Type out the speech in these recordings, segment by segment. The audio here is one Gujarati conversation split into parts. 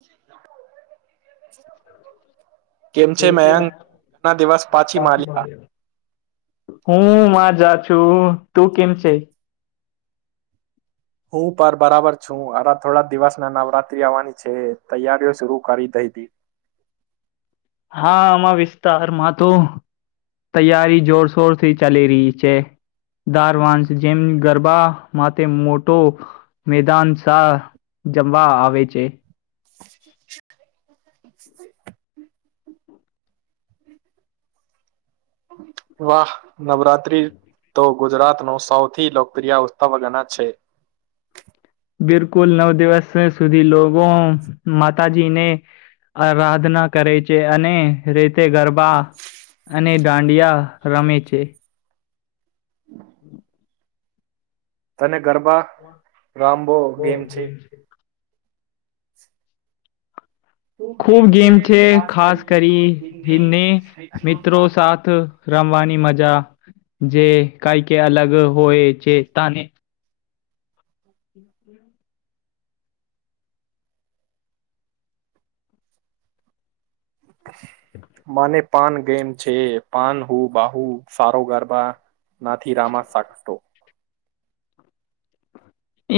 [unintelligible] કેમ છે મયંક ઘના દિવસ પાછી માર્યા. હું મા જા છું તું કેમ છે? હું પર બરાબર છું અરા થોડા દિવસ ના નવરાત્રી આવવાની છે તૈયારીઓ શરુ કરી દઈ હતી. હા આમાં વિસ્તારમાં તો તૈયારી જોરશોર થી ચાલી રહી છે, દાર વાંશ જેમ ગરબા માટે મોટો મેદાન શા, જમવા આવે છે. [inaudible] વાહ નવરાત્રી તો ગુજરાત ન સૌથી લોકપ્રિય ઉત્સવ ગણાય છે. બિલકુલ નવ દિવસ સુધી લોકો માતાજીને આરાધના કરે છે, અને રીતે ગરબા અને દાંડિયા રમે છે. [inaudible] તને ગરબા રમબો ગેમ છે? ખુબ ગેમ છે. ખાસ કરી હીને મિત્રો સાથ. રમવાની મજા જે કાંઈ કે અલગ હોય જેતાને. [inaudible] મને પન ગેમ છે, પન હું બાહુ સારો ગરબા નથી રમ શકતો.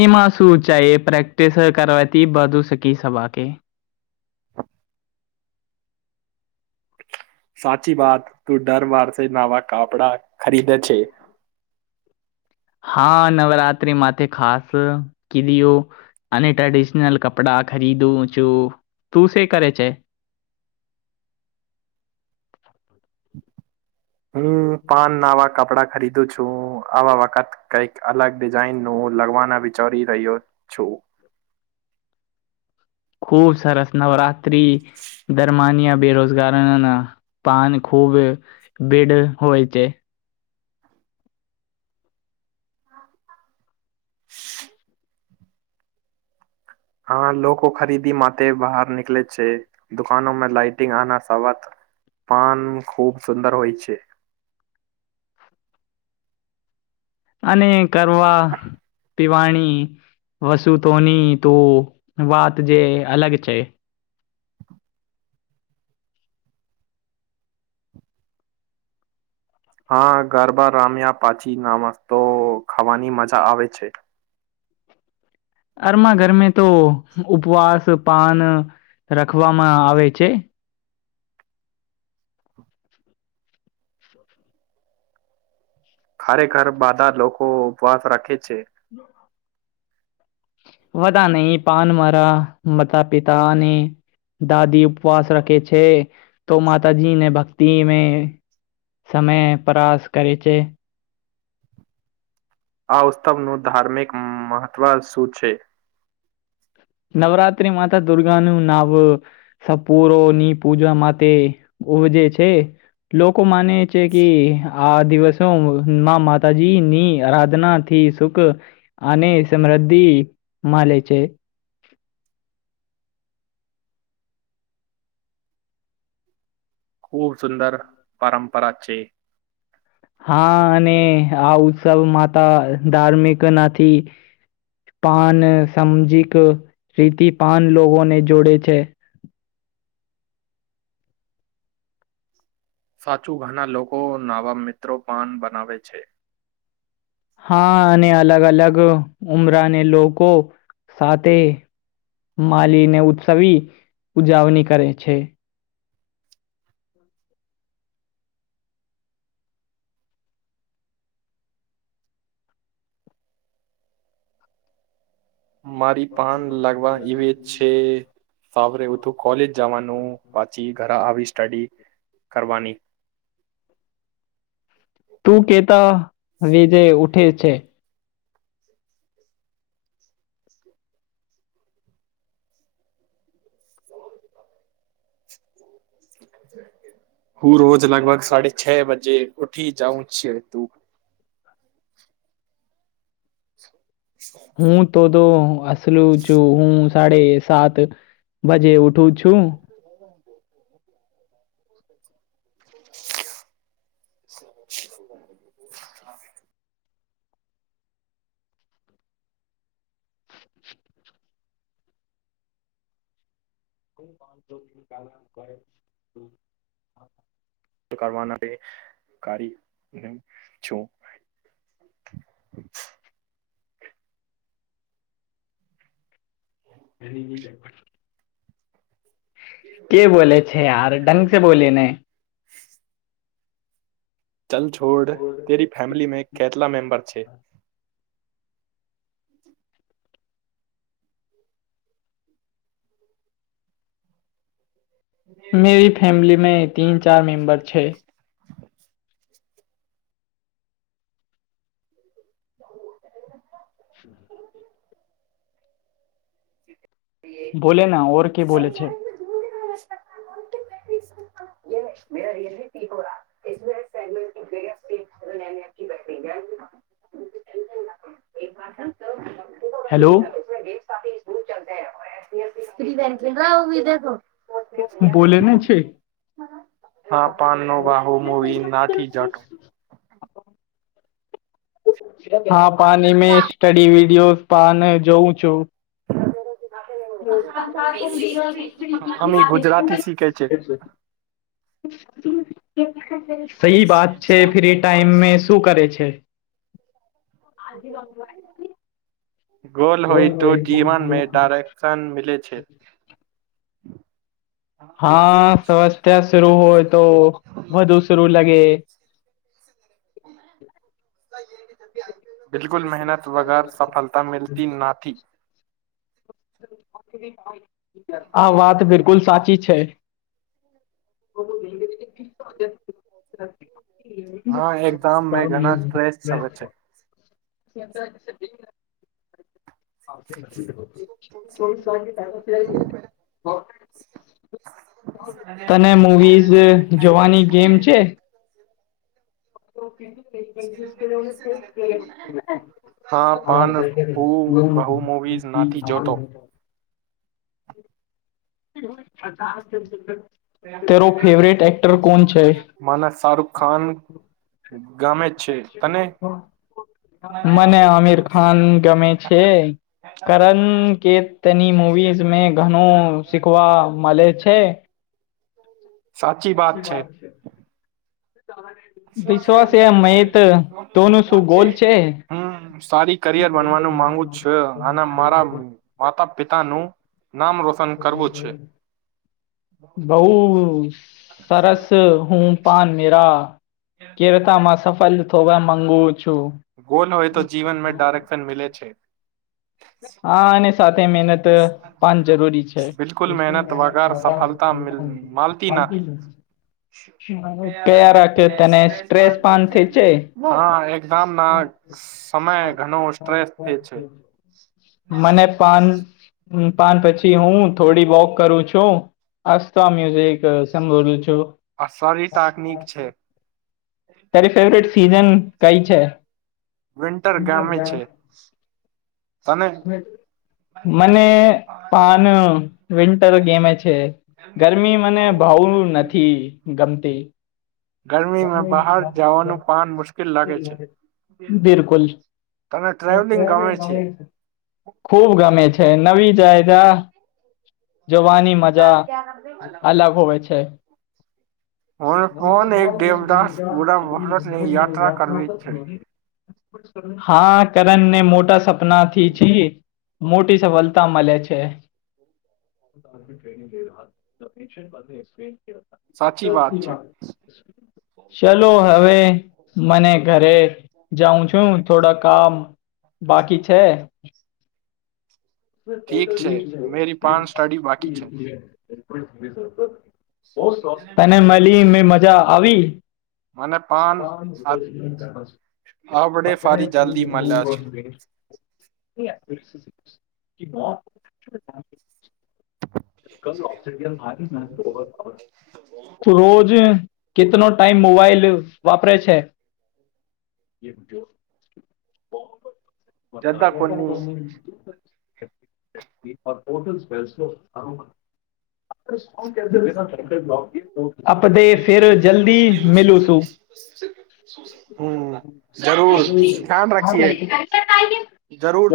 એમાં શું ચાય એ પ્રેક્ટિસ કરતી બધું શીખી સવા કે. સાચી વાત. તું દર વારથી નવા કાપડા ખરીદે છે. હા. નવરાત્રી માથે ખાસ કીડીયો અને ટ્રેડિશનલ કપડાં ખરીદું છું. તું શે કરે છે? હું પાન નવા કપડા ખરીદું છું. આવા વખત કંઈક અલગ ડિઝાઇનનું લગવાના વિચારી રહ્યો છું. ખૂ સરસ નવરાત્રી દરમાનિયા બેરોજગારના ના પાન ખૂબ બીડ હોય છે. [inaudible] હા. લોકો ખરીદી માટે બહાર નિકલેે છે, દુકાનો મે લાઇટિંગ આના સવાત પન ખૂબ સુંદર હોય છે. અને કરવા પીવાણી વસુતોની તું વાત જે અલગ છે. હા. ગરબા રામ્યા પાછી નાસ્તો ખાવાની મજા આવે છે. અરમા ઘરમે તો ઉપવાસ પાન રખવામાં આવે છે, [inaudible] ખરેખર બધા લોકો ઉપવાસ રાખે છે, [inaudible] બધા નહીં, પાન મારા માતા પિતા અને દાદી ઉપવાસ રખે છે, તો માતાજીને ભક્તિ મેં સમય પરાસ કરે છે. આ ઉત્સવનું ધાર્મિક મહત્વ શું છે? નવરાત્રી માતા દુર્ગાનું નાવ સપૂરો ની પૂજા માટે ઉજે છે. લોકો માને છે કે ઈ આ દિવસોમાં માતાજીની આરાધના થી સુખ અને સમૃદ્ધિ મલે છે. ખૂબ સુંદર પરંપરા છે. હા અને આ ઉત્સવ માતા ધાર્મિક નથી. પન સામજિક રીતિ પન લોકોને જોડે છે. સાચું. ઘણા લોકો નવા મિત્રો પણ બનાવે છે. હા. અને અલગ-અલગ ઉમરાને લોકો સાથે મલી ને ઉત્સવી ઉજવણી કરે છે. મારી પાન લગવા ઈવે છે [unintelligible] જાવાનું વાંચી ઘરા આવી સ્ટડી કરવાની. તું કે તો હવે જે ઉઠે છે હું રોજ લગભગ સાડી છહ બજે ઉઠી જઉં છું. તું? હું તો-તો અસલું છું. હું સાડે સાત બજે ઉઠું છું. [inaudible] [inaudible] કોતો [unintelligible] તો કરવા ન એ [unintelligible] છું. [inaudible] [unintelligible] કે બોલે છે, યાર ઢંગ સે બોલે ને. ચલ છોડ તેરી ફેમિલી મે કેટલા મેમ્બર છે. મેરી છે. [inaudible] બોલે ના ઓર કે બોલે છે. [inaudible] [inaudible] [inaudible] હેલો. [inaudible] બોલેને છે. હા પાન નો વાહો મોવી નાથી જાટો. હા પાન મે સ્ટડી વિડીયો પાન જોઉં છું. અમે ગુજરાતી શીખે છે. સહી વાત છે ફ્રી ટાઈમ મે શું કરે છે. [inaudible] ગોલ હોઈ તો જીવનમાં ડાયરેક્શન એ [unintelligible] હા [unintelligible] શરુ હોય તો વધુ શરું લાગે. [unintelligible] બિલકુલ મહેનત વગર સફળતા મલતી નાથી. [inaudible] આ વાત બિલકુલ સાચી છે. [inaudible] હા એક્ઝામ મે ઘણા સ્ટ્રેસ આવે છે [unintelligible] [unintelligible] [inaudible] તને મુવીઝ જોવાની ગેમ છે. [unintelligible] હા પણ હું બહુ મુવીઝ નથી જોતો [unintelligible] [unintelligible] તેરો ફેવરેટ એક્ટર કોણ છે. માને શાહરુખ ખાન ગામે છે તને. મને આમિર ખાન ગમે છે. કરન કેતની મૂવીઝ મે ઘણો શીખવા મળે છે. સાચી વાત છે. [inaudible] વિશ્વાસ એ મયત દોનું શું ગોલ છે હમ સારી કરિયર બનવાનું માંગુ છ અને મારા માતા પિતા નું બઉ સરસ હું પાન મેરા કેવતામાં સફલ થવા માગું છું. ગોલ હોય તો જીવનમાં ડરેક્સિન મિલેે છે. હા અને સાથે મહેનત પાન જરૂરી છે. બિલકુલ મહેનત વગર સફળતા મળતી નથી કયા રાખ તને સ્ટ્રેસ પણ થીક છે. હા એક્ઝામ ના સમય ઘણો સ્ટ્રેસ થઈ છે. મને પાન પાન પછી હું થોડી વોક કરું છું હસ્ તો મ્યુઝિક કેસન બોલું છું આ સારી ટાકનીક છે તારી ફેવરટ સીઝન કઈ છે? વિન્ટર ગામે છે. તને મને પાન વિન્ટર ગેમે છે. ગરમી મને બોવ નથી ગમતી. ગરમીમાં બહાર જવાનું પાન મુશ્કેલ લાગે છે બિલકુલ. તને ટ્રાવેલિંગ ગમે છે ખુબ ગમે છે નવી જયગા જવાની મજા અલગ હોય છે. હું કોણ એક દેવદાસ પૂરા ભારતની યાત્રા કરવી છે [unintelligible] હા કરણ ને મોટા સપના થી છીએ. મોટી સફળતા મળે છે. સાચી વાત છે [inaudible] ચલો હવે મને ઘરે જાઉં છું થોડા કામ બાકી છે. ઠીક છે મેરી પાન સ્ટડી બાકી છે [inaudible] બો શોક તને મળી ને મજા આવી. મને પાન પાસે [unintelligible] આપડે આપણે ફારી અન જલ્દી મળ્યા છે બિલુવુ બેસ [unintelligible] [inaudible] રોજે કેતનો ટાઈમ મોબાઈલ વાપરે છે. [inaudible] પણ જદા તારે ક્યાં કોની કોઈનું હોટલ સેપલસયો અરોમા એટલે [unintelligible] મિલું છું હમમ.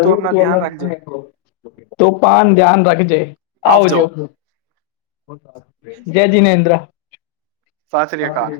તું આપના થી એનો ધ્યાન રાખજે રાખો. તો પણ ધ્યાન રાખજે આવજો. જય જિનેન્દ્ર. સાત શ્રી અકાલ